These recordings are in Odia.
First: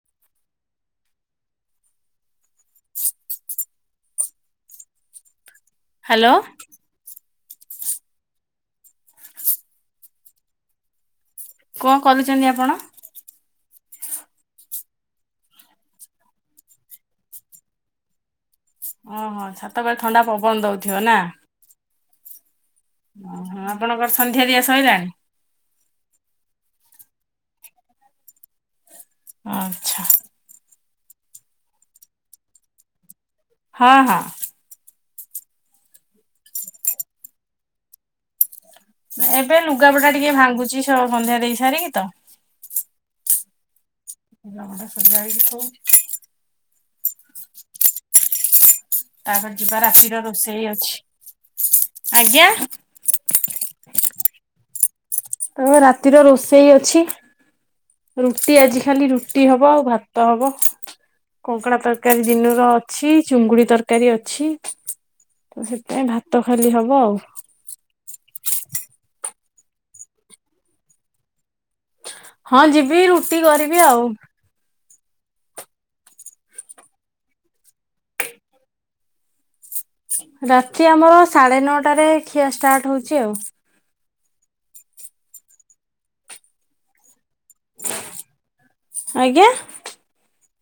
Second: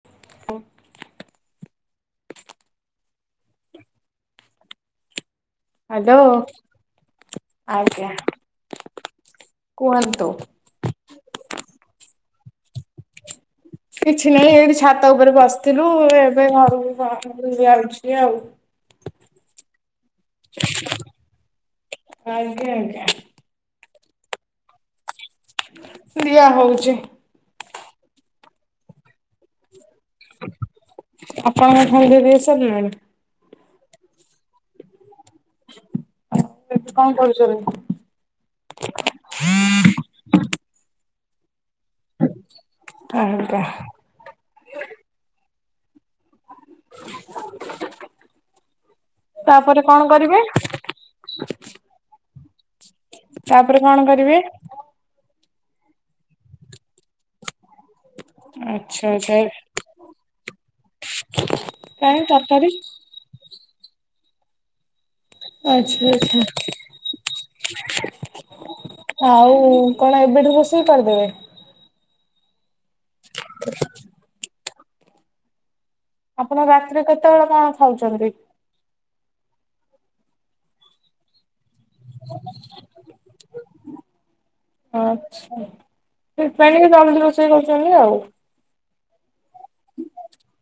ହ [inaudible] [unintelligible] ହ୍ୟାଲୋ। ଆଜ୍ଞା, କୁହନ୍ତୁ। କଣ କରୁଛନ୍ତି ଆପଣ? କିଛି ନାହିଁ ଏଇଠି ଛାତ ଉପରେ ବସିଥିଲୁ ଏବେ ଘରକୁ [inaudible] ଯାଉଛି ଆଉ ଓହୋଃ ଛାତ ଉପରେ ଥଣ୍ଡା ପବନ ଦଉଥିବ ନା? ଆଜ୍ଞା ଆଜ୍ଞା। ଓହୋ ଆପଣଙ୍କର ସନ୍ଧ୍ୟା ଦିଆ ସଇଲାଣି? ଦିଆ ହଉଛି। ଆଚ୍ଛା। ଆଣଙ୍କର ସନ୍ଧ୍ୟା ଦିଆ ସରିଲାଣି? ହଁ ହଁ। କଣ କରୁଛ ତମେ? ଏବେ ଲୁଗାପଟା ଟିକେ ଭାଙ୍ଗୁଛି ସନ୍ଧ୍ୟା ଦେଇ ସାରିକି ତ ଆଜ୍ଞା। ଲୁଗା ସଜାଡିକି ଥୋଉଛି। [unintelligible] ତାପରେ ଯିବା କଣ ରାତିର କରିବେ ରୋଷେଇ ଅଛି, ଆଜ୍ଞା? ତାପରେ କଣ କରିବେ? ତ ରାତିର ରୋଷେଇ ଅଛି। ରୁଟି ଆଜି ଆଚ୍ଛା ଖାଲି ଆଚ୍ଛା ରୁଟି ହବ ଆଉ ଭାତ ହବ କଙ୍କଡା ତରକାରୀ ଦିନୁର ଅଛି ଚୁଙ୍ଗୁଡି ତରକାରୀ ଅଛି। ତ ଆଚ୍ଛା ସେଥିପାଇଁ ଆଚ୍ଛା। ଭାତ ଖାଲି ହବ ଆଉ ଆଉ କଣ ଏବେଠୁ ରୋଷେଇ କରିଦେବେ? ହଁ ଯିବି ରୁଟି କରିବି ଆଉ ଆପଣ ରାତିରେ କେତେବେଳେ କଣ ଖାଉଛନ୍ତି? ରାତି ଆମର ସାଢେ ନଅଟାରେ ଖିଆ ଷ୍ଟାର୍ଟ ହଉଛି ଆଉ ଆଚ୍ଛା ସେଥିପାଇଁ ଟିକ ଜଲଦି ରୋଷେଇ କରୁଛନ୍ତି ଆଉ ଆଜ୍ଞା।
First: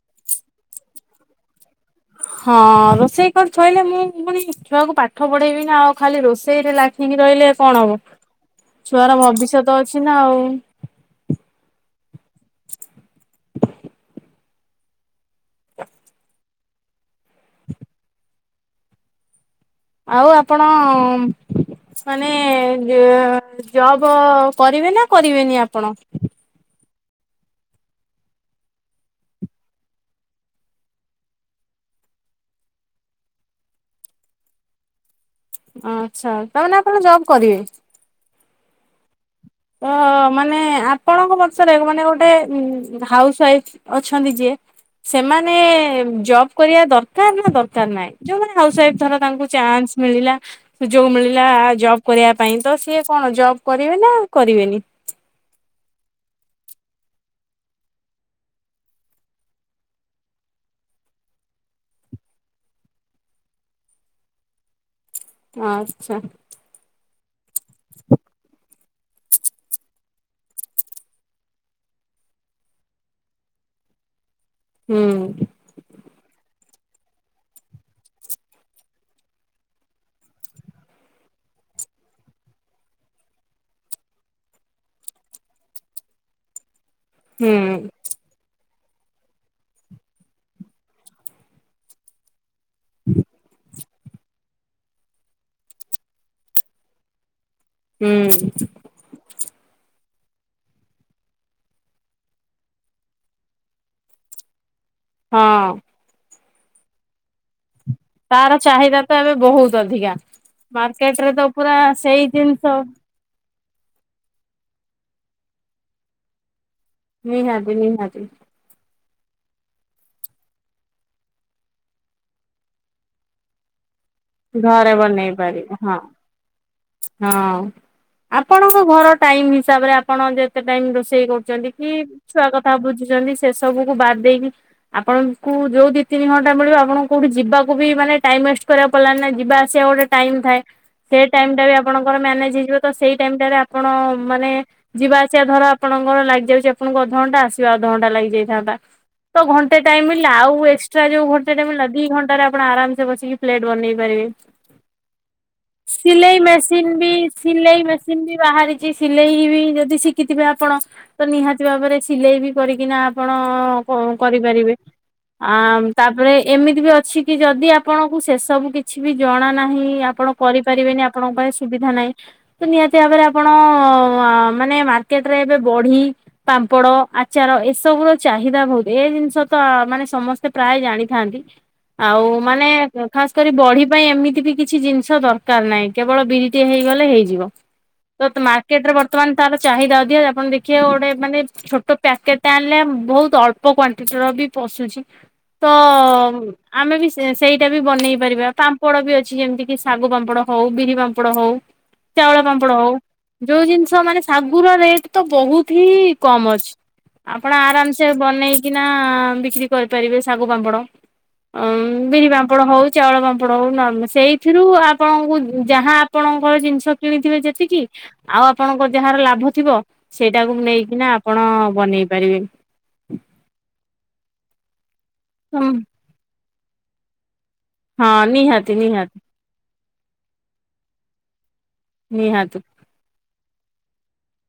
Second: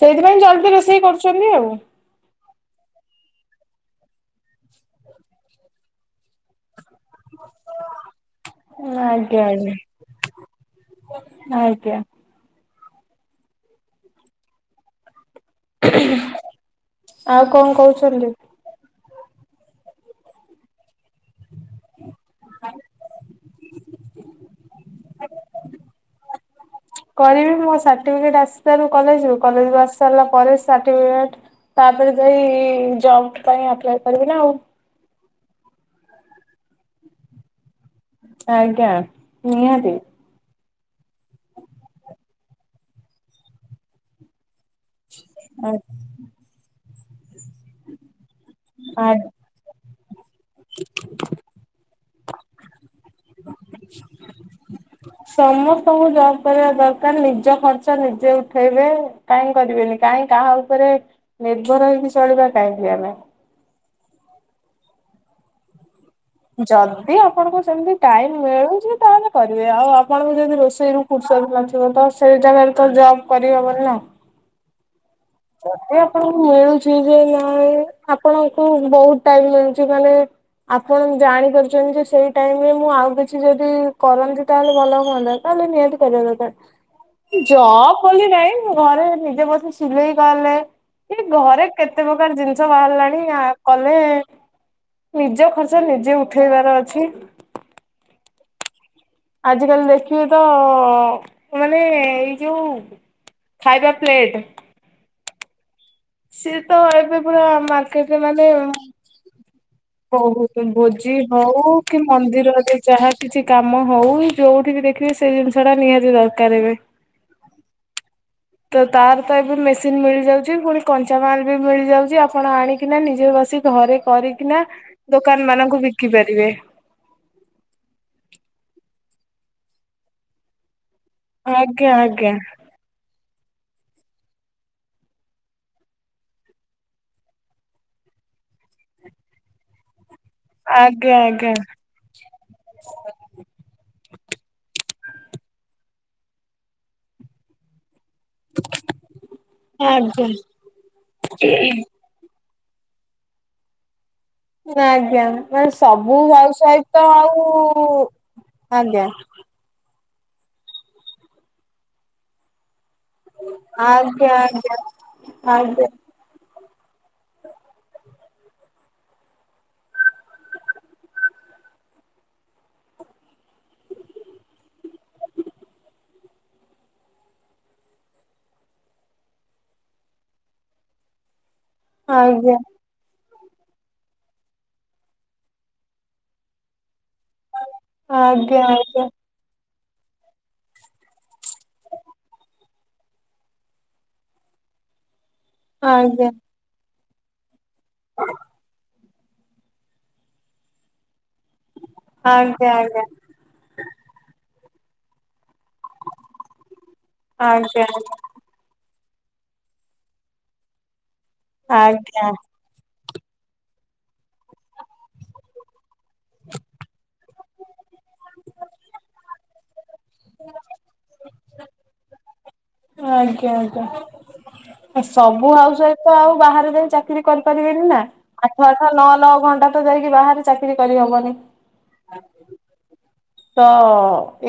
ସେଇଥିପାଇଁ ଜଲଦି ରୋଷେଇ କରୁଛନ୍ତି ଆଉ ହଁ ରୋଷେଇ କରି ଥୋଇଲେ ମୁଁ ପୁଣି ଛୁଆକୁ ପାଠ ପଢେଇବି ନା ଆଉ ଖାଲି ରୋଷେଇରେ ଲାଗ ରହିଲେ କଣ ହବ। ଛୁଆର ଆଜ୍ଞା ଆଜ୍ଞା। ଭବିଷ୍ୟତ ଅଛି ନା ଆଉ। ଆଜ୍ଞା ଆଉ କଣ କହୁଛନ୍ତି? ଆଉ ଆପଣ ମାନେ ଜବ କରିବେ ନା କରିବେନି ଆପଣ? କରିବି ମୋ ସାର୍ଟିଫିକେଟ ଆସିସରୁ କଲେଜରୁ କଲେଜରୁ ଆସି ସାରିଲା ପରେ ସାର୍ଟିଫିକେ ତାପରେ ଯାଇ ଜବ ପାଇଁ ଆପ୍ଲାଇ କରିବି ନା ଆଉ ଆଚ୍ଛା ତାହେଲେ ଆପଣ ଜବ୍ କରିବେ? ଆଜ୍ଞା। ଓ ନିହାତି। ମାନେ ଆପଣଙ୍କ ମତରେ ରେ ମାନେ ଗୋଟେ ହାଉସ ୱାଇଫ ଅଛନ୍ତି ଯିଏ ସେମାନେ ଆ ଜବ କରିବା ଦରକାର ନା ଦରକାର ନାହିଁ? ଯୋଉଁ ମାନେ ହାଉସୱାଇଫ ଆ ଧର ତାଙ୍କୁ ଚାନ୍ସ ମିଳିଲା ସୁଯୋଗ ମିଳିଲା ଜବ କରିବା ପାଇଁ ତ ସିଏ କଣ ଜବ୍ କରିବେ ନା କରିବେନି? ସବୁ ଜବ କରିବା ଦରକାର ନିଜ ଖର୍ଚ ନିଜେ ଉଠେଇବେ କାହିଁ କରିବେନି କାଇହିଁ କାହା ଉପରେ ନିର୍ଭର ହେଇକି ଚଳିବା କାହିଁକି ଆମେ ଆଛା। ଯଦି ଆପଣଙ୍କୁ ସେମିତି ଟାଇମ ମିଳୁଛି ତାହେଲେ କରିବେ ଆଉ ଆପଣଙ୍କୁ ଯଦି ରୋଷେଇରୁୁ ଫୁର ନଥିବ ତ ସେଇ ଜାଗାରେ ତ ଜବ କରିହେବନି। ହୁଁ। ଜଦି ଆପଣଙ୍କୁ ମିଳୁଛି ଯେ ନାଇଁ ଆପଣଙ୍କୁ ବହୁତ ଟାଇମ ମିଳୁଛି ମାନେ ଆପଣ ଜାଣିପାରୁଛନ୍ତି ଯେ ସେଇ ଟାଇମ ରେ ମୁଁ ଆଉ କିଛି ଯଦି କରନ୍ତି ତାହେଲେ ଭଲ ହୁଅନ୍ତା ତ ନିହାତି କରିବା ଦରକାର। ହୁଁ ଜବ ବୋଲି ନାଇଁ ଘରେ ନିଜେ ବସେ ସିଲେଇ କଲେ ଘରେ କେତେ ପ୍ରକାର ଜିନିଷ ବାହାରିଲାଣି କଲେ ନିଜ ଖର୍ଚ୍ଚ ନିଜେ ଉଠେଇବାର ଅଛି। ହୁଁ। କିଏ ତ ମାନେ ଏଇ ଯୋଉଁ ଖାଇବା ପ୍ଲେଟ ହଁ। ସିଏ ତ ଏବେ ପୁରା ମା କେବେ ମାନେ ତାର ଚାହିଦା ତ ଏବେ ବହୁତ ଅଧିକା ବହୁତ ମାର୍କେଟ ଭୋଜି ରେ ତ ପୁରା ହଉ କି ସେଇ ଜିନିଷ ମନ୍ଦିରରେ ଯାହା କିଛି କାମ ହଉ ଯୋଉଁଠି ବି ଦେଖିବେ ସେଇ ଜିନିଷ ଟା ନିହାତି ଦରକାର ଏବେ। ନିହାତି ନିହାତି ତ ତାର ତ ଏବେ ମେସିନ୍ ମିଳିଯାଉଛି। ପୁଣି କଞ୍ଚାମାଲ ବି ମିଳିଯାଉଛି। ଆପଣ ଆଣିକିନା ନିଜେଘରେ ସେ ଘରେ କରିକିନା ଘରେ ବନେଇ ଦୋକାନ ପାରିବ ମାନଙ୍କୁ ହଁ ବିକି ପାରିବେ। ହଁ। ଆପଣଙ୍କ ଘର ଟାଇମ ହିସାବରେ ଆପଣ ଯେତେ ଟାଇମ ରୋଷେଇ କରୁଛନ୍ତି କି ଆଜ୍ଞା ଆଜ୍ଞା ଛୁଆ କଥା ବୁଝୁଛନ୍ତି। ସେ ସବୁକୁ ବାଦ ଦେଇକି ଆପଣଙ୍କୁ ଯୋଉଁ ଦି ତିନି ଘଣ୍ଟା ମିଳିବ ଆପଣଙ୍କୁ କୋଉଠି ଯିବାକୁ ବି ମାନେ ଟାଇମ ୱେଷ୍ଟ କରିବାକୁ ପଡିଲା ନା ଯିବା ଆସିବା ଗୋଟେ ଟାଇମ ଥାଏ। ଆଜ୍ଞା ସେ ଆଜ୍ଞା ଟାଇମ ଟା ବି ଆପଣଙ୍କର ମ୍ୟାନେଜ ହେଇଯିବ ତ ସେଇ ଟାଇମ ଟାରେ ଆପଣ ମାନେ ଯିବା ଆସିବା ଧର ଆପଣଙ୍କର ଲାଗିଯାଉଛି। ଆପଣଙ୍କୁ ଅଧଘଣ୍ଟା ଆସିବା ଅଧ ଘଣ୍ଟା ଲାଗିଯାଇଥାନ୍ତା ତ ଘଣ୍ଟେ ଟାଇମ ଆଜ୍ଞା। ମିଳିଳା ଆଉ ଏକ୍ସଟ୍ରା ଯୋଉଁ ଘଣ୍ଟେ ମିଳିଳା ଟାଇମ ମିଳିଳା ଦି'ଘଣ୍ଟା ର ଆପଣ ଆରାମସ ବସିକି ପ୍ଲେଟ ବନେଇ ପାରିବେ। ଆଜ୍ଞା ମାନେ ସିଲେଇ ସୁହାଉସ ୱାଇଫ ମେସିନ ତ ବି ସିଲେଇ ଆଉ ମେସିନ ବି ବାହାରିଛି ଆଜ୍ଞା ସିଲେଇ ବି ଯଦି ଶିଖିଥିବେ ଆପଣ ତ ନିହାତି ଭାବରେ ସିଲେଇ ବି କରି ବିନା ଆପଣ କ ଆଜ୍ଞା କରିପାରିବେ ଆ ଆଜ୍ଞା ତାପରେ ଏମିତି ବି ଅଛି କି ଯଦି ଆପଣଙ୍କୁ ଶେଷ ସବୁ କିଛି ବି ଜଣା ନାହିଁ ଆପଣ କରିପାରିବେନି ଆପଣଙ୍କ ପାଇଁ ସୁବିଧା ନାହିଁ ତ ନିହାତି ଭାବରେ ଆପଣ ଅ ମାନେ ମାର୍କେଟରେ ଏବେ ବଢି ପାମ୍ପଡ ଆଚାର ଏସବୁ ର ଚାହି ଦା ବହୁତ୍ ଏ ଜିନିଷ ତ ମାନେ ସମସ୍ତେ ପ୍ରାୟ ଜାଣିଥାନ୍ତି ଆଉ ଆଜ୍ଞା ମାନେ ଖାସ୍ କରି ବଢି ପାଇଁ ଏମିତି ବି କିଛି ଜିନିଷ ଦରକାର ନାହିଁ କେବଳ ବିରିଟି ହେଇଗଲେ ହେଇଯି ଯିବ ତ ଆଜ୍ଞା ମାର୍କେଟରେ ବର୍ତ୍ତମାନ ତାର ଚାହିଦାଧି ଆପଣ ଦେଖିବାେ ଗୋଟେ ମାନେ ଛୋଟ ପ୍ୟାକେଟ୍ ଟା ଆଣିଲେ ବହୁତ ଅଳ୍ପ କ୍ୱାନ୍ତିଟିର ବି ପଶୁଛି ତ ଆଜ୍ଞା ଆମେ ବି ସେଇଟା ବି ବନେଇ ପାରିବା ପାମ୍ପଡ଼ ବି ଅଛି। ଛି ଯେମିତି କିି ଶାଗୁ ପାମ୍ପଡ଼ ହଉ ବିରି ପାମ୍ପଡ ପାମ୍ପଡ ହଉ ଚାଉଳ ପାମ୍ପଡ ଆଜ୍ଞା ଆଜ୍ଞା ହଉ ଯୋଉ ଜିନିଷ ମାନେ ସାଗୁ ର ରେଟ ତ ବହୁତ। ହିଇ କମ ଅଛି ଆପଣ ଆଜ୍ଞା ଆଜ୍ଞା ଆରାମସେ ବନ ଆଁ ବିକ୍ରି କରିପାରିବେ ଶାଗୁ ପାମ୍ପଡ ଆଜ୍ଞା ଆଜ୍ଞା ବିରି ପା ଚାଉଳ ପାମ୍ପଡ଼ ହଉ ନ ସେଇଥିରୁ ଆପଣଙ୍କୁ ଯାହା ଆପଣଙ୍କର ଜିନିଷ କିଣିଥିବେ ଯେତିକି ଆଉ ଆପଣଙ୍କ ଯାହାର ଲାଭ ଥିବ ସେଇଟାକୁ ନେଇକିନା ଆପଣ ବନେଇ ପାରିବେ। ଆଜ୍ଞା ଆଜ୍ଞା। ସବୁ ହାଉସ ୱାଇଫ ତ ଆଉ ବାହାରେ ଯାଇ ଚାକିରି କରିପାରିବେନି ନା ହଁ ଆଠ ନିହାତି ଆଠ ନଅ ନିହାତି ନଅ ଘଣ୍ଟା ଯାଇକି ବାହାରେ ଚାକିରି କରିହବନି। ନିହାତି। ତ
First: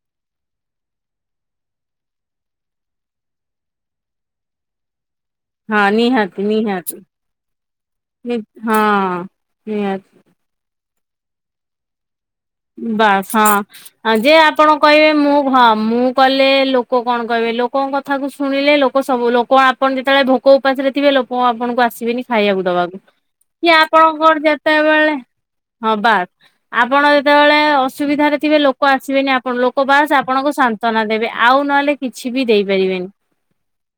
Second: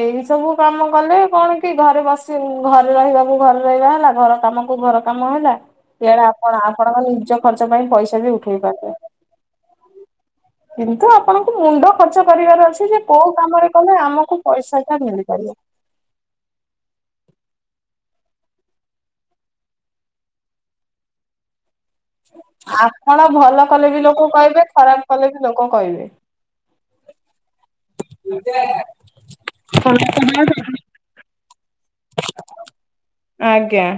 ଏଇ ସବୁ କାମ କଲେ କଣ କି ଘରେ ବସି ଘରେ ରହିବାକୁ ଘରେ ରହି ହେଲା ଘର କାମକୁ ଘର କାମ ହେଲା ହଁ ଇଆଡେ ନିହାତି ଆପଣ ନିହାତି। ଆପଣଙ୍କ ନିଜ ଖର୍ଚ୍ଚ ପାଇଁ ପଇସା ବି ଉଠେଇ ହଁ ପାରିବେ। ନିହାତି। କିନ୍ତୁ ଆପଣଙ୍କୁ ମୁଣ୍ଡ ଖର୍ଚ୍ଚ କରିବାର ଅଛି ଯେ କୋଉ ବାସ୍ କାମରେ କଲେ ହଁ ଯେ ଆମକୁ ଆପଣ ପଇସା ଟା କହିବେ ମୁଁ ମିଳିପାରିବ। ହଁ ମୁଁ କଲେ ଲୋ ଲୋକ କଣ କହିବେ ଲୋକଙ୍କ କଥାକୁ ଶୁଣିଲେ ଲୋକ ସବୁ ଲୋକ ଆପଣ ଯେତେବେଳେ ଭୋକ ଉପାସରେ ଥିବେ ଲୋକ ଆପଣ ଆସି କିବେନି ଖାଇବାକୁ ଦବାକୁ ଆପଣ ଭଲ କିଏ କଲେ ବି ଆପଣଙ୍କ ଲୋକ କଣ କହିବେ ଖରାପ ଯେତେବେଳେ କଲେ ବି ଲୋକ ହଁ କହିବେ। ବାସ୍ ଆପଣ ତେବେଳେ ଅସୁବିଧାରେ ଥିବେ ଲୋକ ଆସିବେନିଆପଣ ଲୋକ ବାସ୍ ଆପଣଙ୍କୁ ସାନ୍ତ୍ୱନା ଦେବେ ଆଉ ନହେଲେ କିଛି ବି ଦେଇପାରିବେ ବେନି ଆଜ୍ଞା।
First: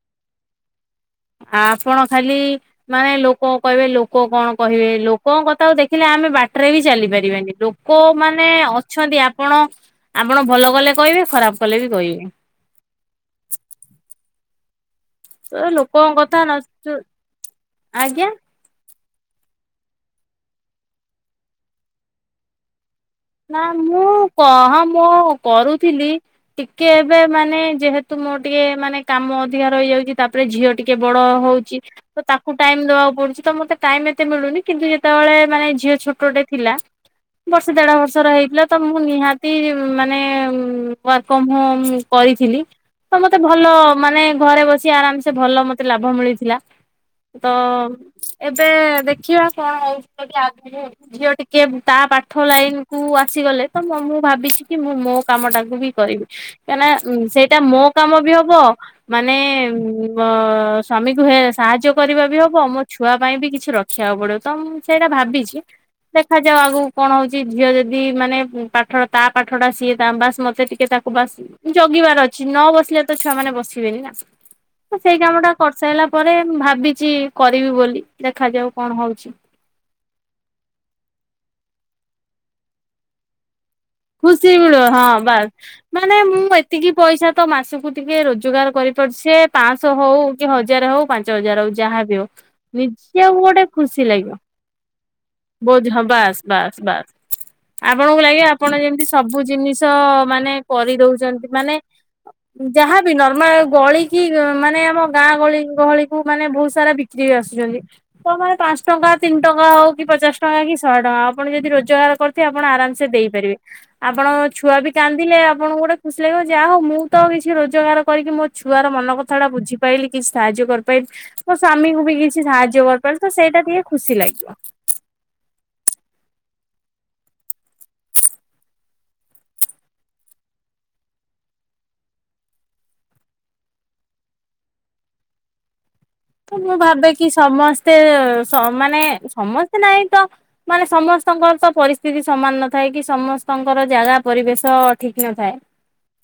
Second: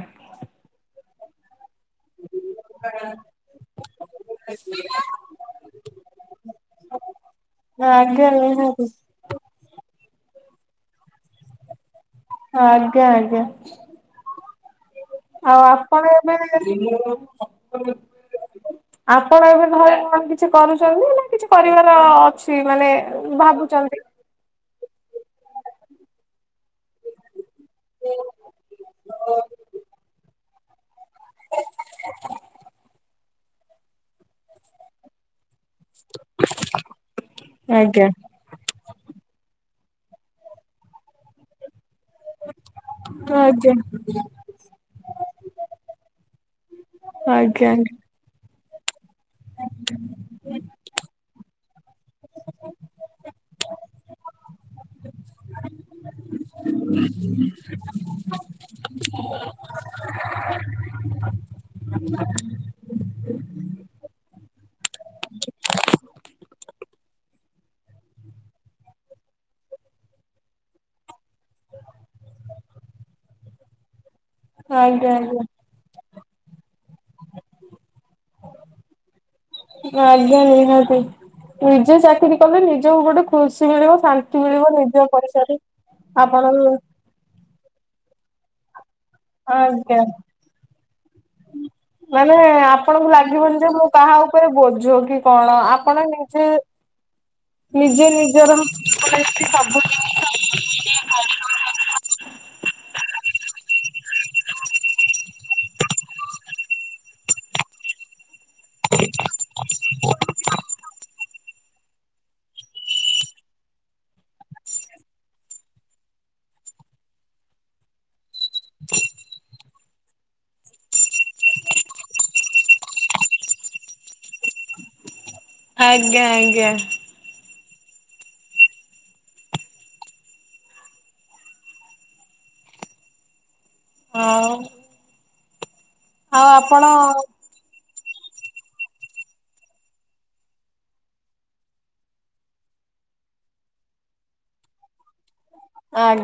ଆ ଆପଣ ଖାଲି ମାନେ ଲୋକ କହିବେ ଲୋକ କଣ କହିବେ ଲୋକଙ୍କ କଥାକୁ ଦେଖିଲେ ଆମେ ବାଟରେ ବି ଚାଲି ପାରିବାନି ଲୋକ ଲୋକ ଆଜ୍ଞା ମାନେ ନିହାତି ଅଛନ୍ତି ଆପଣ ଆପଣ ଭଲ କଲେ କହିବେ ଖରାପ କଲେ ବି କହିବେ। ହ ଆଜ୍ଞା ଆଜ୍ଞା। ତ ଆଉ ଆପଣ ଲୋକଙ୍କ କଥା ନ ଏବେବି ଆଜ୍ଞା ଆପଣ ଏବେ ଧରେ କ କିଛି କରୁଛନ୍ତି ନା କିଛି କରିବାର ଅଛି ମାନେ ନା ଭାବୁଛନ୍ତି? ମୁଁ କହ ମୁଁ କରୁଥିଲି ଟିକେ ଏବେ ମାନେ ଯେହେତୁ ମୋ ଟିକେ ମାନେ କାମ ଅଧିକା ରହିଯା ଉଛି ତାପରେ ଝିଅଟି କେ ବଡ ହଉଛି ତ ତାକୁ ଟାଇମ ଦବାକୁ ପଡୁଛି ତ ମତେ ଟାଇମ ଏତେ ମିଳୁନି କିନ୍ତୁ ଯେତେବେଳେ ମାନେ ଝିଅ ଛୋଟଟେ ଥିଲା ବର୍ଷ ଦେଢ ଆଜ୍ଞା। ବର୍ଷ ଥିଲା ତ ମୁଁ ନିହାତି ମାନେ ୱାର୍କଅମ ହୋମ କରିଥିଲି ତ ମତେ ଭଲ ଆଜ୍ଞା ମାନେ ଘରେ ବସି ଆରାମସେ ଭଲ ମତେ ଲାଭ ମିଳିଥିଲା। ତ ଆଜ୍ଞା ଏ ଏବେ ଦେଖିବା କଣ ହଉଚି ଆଗକୁ ଝିଅ ଟିକେ ତା ପାଠ ଲାଇନ କୁ ଆସିଗଲେ ତ ମୁଁ ଭାବିଛି କି ମୁଁ ମୋ କାମ ଟାକୁ ବି କରିବି। କାହିଁକନା ସେଇଟା ମୋ କାମ ବି ହବ ମାନେ ଉ ସ୍ଵାମୀ କୁ ହେ ସା ସାହାଯ୍ୟ କରିବା ବି ହବ ମୋ ଛୁଆ ପାଇଁ ବି କିଛି ରଖିବାକୁ ପଡିବ ତ ମୁଁ ସେଇଟା ଭାବିଛି ଦେଖାଯାଉ ଆଗକୁ କଣ ହଉଛି? ଝିଅ ଯଦି ମାନେ ପାଠ ତା ପାଠ ଟା ସିଏ ତା ବାସ୍ ମତେ ଟିକେ ତାକୁ ବାସ୍ ଜଗିବାର ଅଛି। ନ ବସିଲେ ତ ଛୁଆ ମାନେ ବସିବେନି ନା ତ ଆଜ୍ଞା ସେଇ ଆଜ୍ଞା। କାମ ଟା କରିସାରିଲା ପରେ ମୁ ଭାବି କିଛି କରିବି ବୋଲି ଦେଖାଯାଉ କଣ ହଉଛି? ଆଜ୍ଞା ନିହାତି। ନିଜେ ଚାକିରି କଲେ ନିଜକୁ ଗୋଟେ ଖୁସି। ମିଳିବ ଶାନ୍ତି ଖୁସି ମିଳିବ ମିଳୁ ହଁ ନିଜ ବାସ୍ ପଇସାରେ। ମାନେ ମୁଁ ଆପଣଙ୍କୁ ଏତିକି ପଇସା ତ ମାସକୁ ଟିକେ ରୋଜଗାର କରି ସେ ପାଞ୍ଚଶହ ଆଜ୍ଞା। ହଉ କି ହଜାର ହଉ ପାଞ୍ଚ ହଜାର ହଉ ଯାହାବି ହଉ ମାନେ ଆପଣଙ୍କୁ ନିଜେ ଆଉ ଲାଗିବନି ଗୋଟେ ଯେ ମୁଁ ଖୁସି କାହା ଲାଗିବ ଉପରେ ବୋଝ କି କଣ ବହୁତ ଆପଣ ହଁ ବାସ୍ ନିଜେ ବାସ୍ ବାସ୍ ନିଜେ ଆପଣଙ୍କୁ ଲାଗେ ନିଜର ଆପଣ ଯେମିତି ସବୁ ଜିନିଷ ମାନେ କରିଦଉଛନ୍ତି ମାନେ ଯାହାବି ନର୍ମାଲ ଗଳି ମାନେ ଆମ ଗାଁ ଗହଳି ଗହଳିକୁୁ ମାନେ ବହୁତ ସାରା ବିକ୍ରି ଆସୁଛନ୍ତି ତେ ପାଞ୍ଚ ଟଙ୍କା ତିନି ଟଙ୍କା ହେଉ କି ପଚାଶ ଟଙ୍କା କି ଶହେ ଟଙ୍କା ଆପଣ ଯଦି ରୋଜଗାର କରିଥେ ଆପଣ ଆରାମସେ ଦେଇପାରିବେ। ଆପଣ ଛୁଆ ବି କାନ୍ଦିଲେ ଆପଣଙ୍କୁ ଗୋଟେ ଖୁସି ଲାଗିବ ଯାହା ହଉ ମୁଁ ତ କିଛି ରୋଜଗାର କରିକି ମୋ ଛୁଆର ମନ କଥା ଟା ବୁଝି ପାଇାରଲି କିଛି ସାହାଯ୍ୟ କରିପାରଲିି ମୋ ସ୍ଵାମୀ କ ବି କିଛି ସାହାଯ୍ୟ କରିପାରି ତ ସେଇଟା ଦ ଖୁସି ଲାଗିବ। ଆଜ୍ଞା ଆଜ୍ଞା। ହଉ। ମୁଁ ଭାବେ କି ସମସ୍ତେ ଏତେ ମାନେ ସମସ୍ତେ ନହିଁ ତ ମାନେ ସମସ୍ତଙ୍କର ତ ପରିସ୍ଥିତି ସମାନ ନଥାଏ। କି ସମସ୍ତଙ୍କର ଜାଗା ପରିବେଶ ଠିକ ନଥାଏ।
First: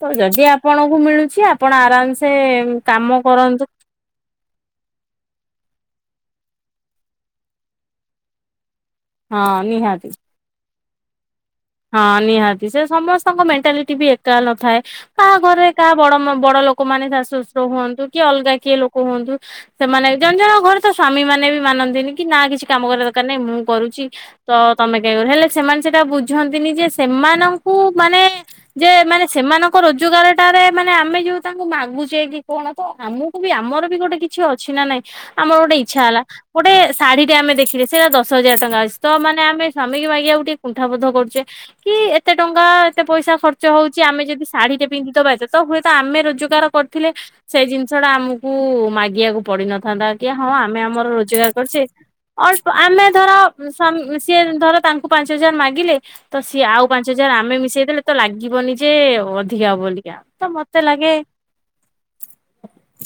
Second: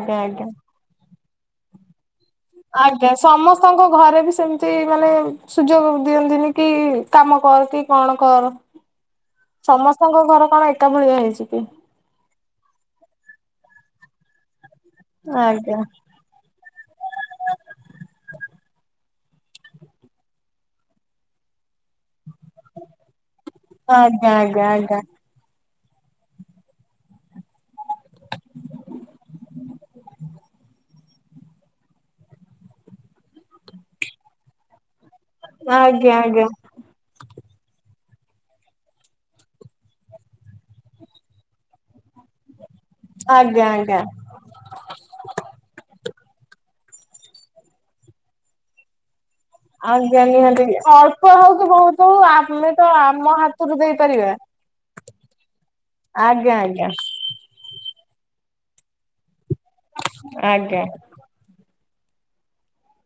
ତ ଯଦି ଆଜ୍ଞା। ଆପଣଙ୍କୁ ମିଳୁଛି ଆପଣ ଆରାମସ ଆଜ୍ଞା ସମସ୍ତଙ୍କ ଘରେ ବି ସେମିତି। ମାନେ ସୁଯୋଗ ଦିଅନ୍ତିନି କି କାମ କର କି କଣ କର? ହଁ ନିହାତି। ସମସ୍ତଙ୍କ ଘର କଣ ଏକା ଭଳିଆ ହେଇଛି। କି ହଁ ନିହାତି ସେ ସମସ୍ତଙ୍କ ମେଣ୍ଟାଲିଟି ବି ଏକା ନଥାଏ। କାହା ଘରେ ଆଜ୍ଞା। କାହା ବଡ ବଡ ଲୋକମାନୋନେ ଶାଶୁଶଶୁର ହୁଅନ୍ତୁ କିଏ ଅଲଗା କିଏ ଲୋକ କୁହନ୍ତୁ ସେମାନେ ଜଣେ ଜଣଙ୍କ ଘର ତ ସ୍ଵାମୀ ମାନେ ବି ମାନନ୍ତିନି। କି ନା କିଛି କାମ କରିବା ଦରକାର ନାାଇଁ ମୁଁ କରୁଛି ଆଜ୍ଞା ଆଜ୍ଞା ତମେ ଆଜ୍ଞା କାଇହି କର ହେଲେ ସେମାନେ ସେଇଟା ବୁଝ ବ ଯେ ସେମାନଙ୍କୁ ମାନେ ଯେ ମାନେ ସେମାନଙ୍କ ରୋଜଗାରଟାରେ ମାନେ ଆମେ ଯ ଉ ତାଙ୍କୁ ମାଗୁଛେ କି କଣ ତ ଆମକୁ ବି ଆମର ବି ଗୋଟେ କିଛି ଅଛି ନା ନାଇଁ। ଆମର ଗୋଟେ ଇଚ୍ଛା ଆଜ୍ଞା ହେଲା ଆଜ୍ଞା ଗୋଟେ ଶାଢୀ ଆମେ ଦେଖିଲେ ସେଇଟା ଦଶ ହଜାର ଟଙ୍କା ଅଛି ତ ମାନେ ଆମେ ସ୍ୱାମୀ ମାଗିବାକୁ ଟିକେ କୁଣ୍ଣଥାବୋଧ କରୁଛେ କି ଏତେ ଟଙ୍କା ଏତେ ପଇସା ଖର୍ଚ୍ଚ ଆଜ୍ଞା ହଉଛି ଆଜ୍ଞା। ଆମେ ଯଦି ଶୀଢୀରେ ପିନ୍ଧଦବା ତ ହୁଏତ ଆମେ ରୋଜଗାର ଥିଲେ ସେ ଜିନିଷ ଟା ଆମକୁ ମାଗିବାକୁ ପଡିିନଥାନ୍ତା ଆଜ୍ଞା କି ହଁ ନିହାତି ଆମେ ଆମର ଅଳ୍ପ ହଉ ରୋଜଗାର କି କରିୁଛେ ବହୁତ ହଉ ଅଳ୍ପ ତ ଆମେ ଆମ ଧର ହାତରୁ ଦେଇପାରିବା। ସ ଧର ତାଙ୍କୁ ପାଞ୍ଚ ହଜାର ମାଗିଲେତ ଆଜ୍ଞା ସିଏ ଆଉ ଆଜ୍ଞା ପାଞ୍ଚ ହଜାର ଆମେ ମିଶେଇ ଦେଲେ ତ ଲାଗିବନି ଯେ ଅଠିକ ବଲିକା ତ ମତେ ଆଜ୍ଞା ଲାଗେ।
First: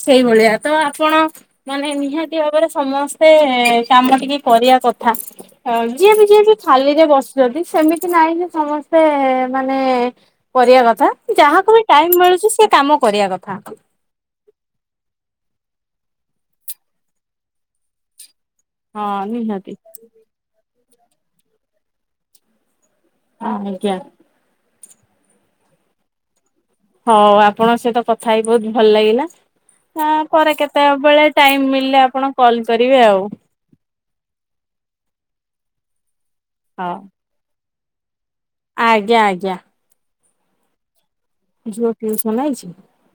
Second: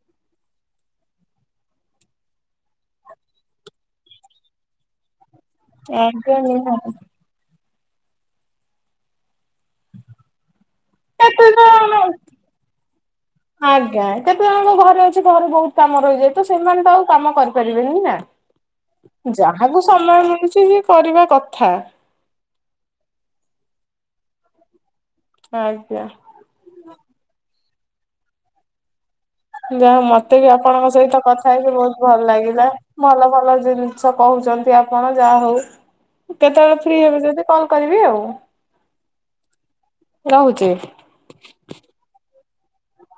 ସେଇଭଳିଆ ତ ଆପଣ ମାନେ ନିହାତି ଭାବରେ ସମସ୍ତେ କାମ ଟିକେ କରି କଥା ଯିଏ ବି ଆଜ୍ଞା ଯିଏ ବି ନିହାତି ଖାଲିରେ ବସିଛନ୍ତି ସେମିତି ନହିଁ କି ସମସ୍ତେ ମାନେ କରିବା କଥା କେତେ ଯାହାକୁ ବି ଜଣ ଟାଇମ ମିଳୁଛି ସେ କାମ କରିବା କଥା। ଙ୍କ ଘରେ ଅଛି ଘରେ ବହୁତ କାମ ରହିଯାଏ ତ ସେମାନେ ତ ଆଉ କାମ କରିପାରିବେନି ନା। ହଁ ନିହାତି। ଯାହାକୁ ସମୟ ମିଳଛି ଯ କରିବା କଥା। ହଁ ଆଜ୍ଞା। ଆଜ୍ଞା। ହଉ ଆପଣଙ୍କ ସହିତ କଥା ହେଇ ବହୁତ ଭଲ ଲାଗିଲା। ଯାହା ହଁ ମତେ ବି ପରେ ଆପଣଙ୍କ ସହିତ କେତେବେଳେ କଥା ଟାଇମ ହେଇକି ମିଳିଲେ ବହୁତ ଆପଣ ଭଲ କଲ୍ ଲାଗିଲା କରିବେ ଆଉ। ଭଲ ଭଲ ଜିନିଷ କହୁଛନ୍ତି ଆପଣ ଯାହା ହଉ କେତେବେଳେ ହଉ ଫ୍ରି ହେବେ ଯଦି କଲ କରିବି ଆଉ। ଆଜ୍ଞା ଆଜ୍ଞା। ରହୁଛି। ହ [unintelligible]